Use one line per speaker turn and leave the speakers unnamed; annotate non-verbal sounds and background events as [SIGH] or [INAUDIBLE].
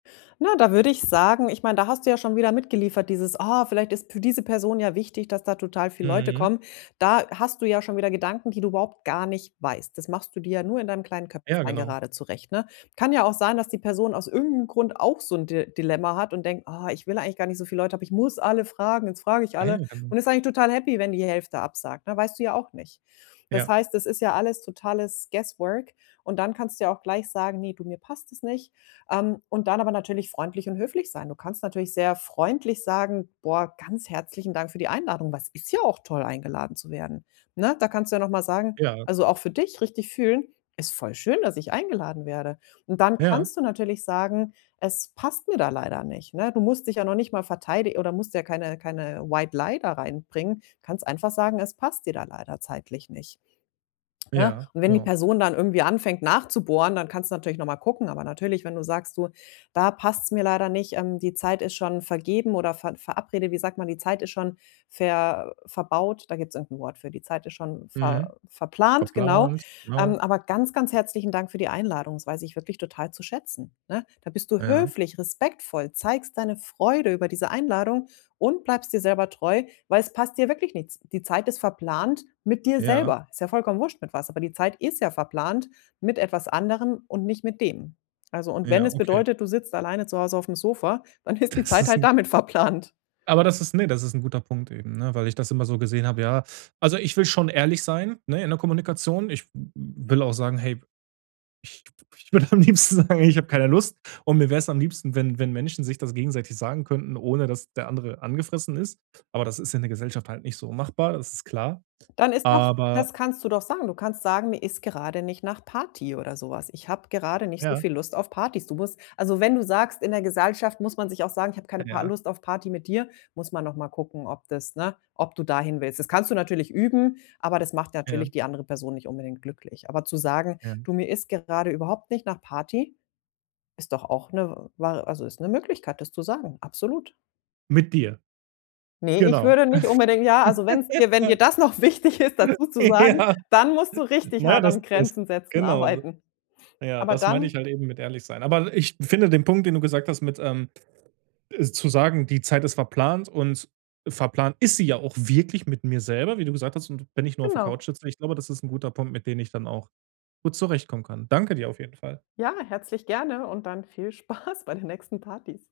Na, da würde ich sagen ich meine, da hast du ja schon wieder mitgeliefert, dieses: „Ah, vielleicht ist für diese Person ja wichtig, dass da total viel Leute
Mhm.
kommen.“ Da hast du ja schon wieder Gedanken, die du überhaupt gar nicht weißt. Das machst du dir ja nur in deinem kleinen
Ja,
Köpflein
genau.
gerade zurecht, ne? Kann ja auch sein, dass die Person aus irgend 'nem Grund auch so 'n Di Dilemma hat und denkt: „Ah, ich will eigentlich gar nicht so viel Leute, aber ich muss alle fragen, jetzt frage ich alle.“
[UNINTELLIGIBLE]
Und ist eigentlich total happy, wenn die Hälfte absagt, ne weißt du ja auch nicht. Das
Ja.
heißt, es ist ja alles totales guesswork und dann kannst du ja auch gleich sagen: „Ne du, mir passt es nicht.“ Ähm, und dann aber natürlich freundlich und höflich sein. Du kannst natürlich sehr freundlich sagen: „Boah, ganz herzlichen Dank für die Einladung“, weil es ist ja auch toll, eingeladen zu werden, ne? Da kannst du ja noch mal sagen
Ja.
also, auch für dich richtig fühlen: „Ist voll schön, dass ich eingeladen werde.“ Und dann
Ja.
kannst du natürlich sagen: „Es passt mir da leider nicht, ne?“ Du musst dich ja noch nicht mal verteidi oder musst ja keine keine White Lie da reinbringen. Kannst einfach sagen, es passt dir da leider zeitlich nicht. Ne?
Ja,
Und wenn die
genau.
Person dann irgendwie anfängt nachzubohren, dann kannst du natürlich noch mal gucken. Aber natürlich, wenn du sagst: „Du, da passt's mir leider nicht, ähm, die Zeit ist schon vergeben oder ver verabrede wie sagt man, die Zeit ist schon ver verbaut. Da gibt's irgend 'n Wort für. Die Zeit ist schon
Mhm.
ver verplant, genau.
Verplant,
Ähm,
genau.
aber ganz, ganz herzlichen Dank für die Einladung. Das weiß ich wirklich total zu schätzen, ne? Da bist du
Ja.
höflich, respektvoll, zeigst deine Freude über diese Einladung und bleibst dir selber treu, weil es passt dir wirklich nichts. Die Zeit ist verplant mit dir
Ja.
selber. Ist ja vollkommen wurst mit was, aber die Zeit ist ja verplant mit etwas anderem und nicht mit denen. Also, und wenn
Ja,
es
okay.
bedeutet, du sitzt alleine zu Hause aufm Sofa, dann ist die
Das
Zeit
ist
halt
'n.
damit verplant.
Aber das ist ne, das ist 'n guter Punkt eben, ne, weil ich das immer so gesehen habe, ja. Also, ich will schon ehrlich sein, ne, in der Kommunikation. Ich w will auch sagen: „Hey, ich ich würde am liebsten sagen, hey, ich habe keine Lust.“ Und mir wär's am liebsten, wenn wenn Menschen sich das gegenseitig sagen könnten, ohne dass der andere angefressen ist. Aber das ist in der Gesellschaft halt nicht so machbar, das ist klar.
Dann ist doch
Aber
das kannst du doch sagen. Du kannst sagen: „Mir ist gerade nicht nach Party oder so was. Ich habe gerade nicht so
Ja.
viel Lust auf Partys.“ Du musst also, wenn du sagst, in der Gesellschaft muss man sich auch sagen: „Ich habe keine Par
Ja.
Lust auf Party mit dir“, muss man noch mal gucken, ob das, ne ob du da hinwillst. Das kannst du natürlich üben, aber das macht
Ja.
natürlich die andere Person nicht unbedingt glücklich. Aber zu sagen:
Ja.
„Du, mir ist gerade überhaupt nicht nach Party“, ist doch auch 'ne war also, ist 'ne Möglichkeit, das zu sagen, absolut.
Mit dir.
Ne, ich
Genau.
würde nicht unbedingt ja, also, wenn's dir wenn dir
[CHUCKLES]
das noch wichtig ist, dazu zu sagen,
Ja.
dann musst du richtig
Na ja,
hart
das
am
das
Grenzen setzen
genau. [UNINTELLIGIBLE]
arbeiten.
Ja,
Aber
das meinte
dann
ich halt eben mit ehrlich sein. Aber ich finde den Punkt, den du gesagt hast mit ähm, äh, zu sagen, die Zeit ist verplant und verplant ist sie ja auch wirklich mit mir selber, wie du gesagt hast und wenn ich nur auf der Couch
Genau.
sitze, ich glaube, das ist 'n guter Punkt, mit dem ich dann auch gut zurechtkommen kann. Danke dir auf jeden Fall.
Ja, herzlich gerne und dann viel Spaß bei den nächsten Partys.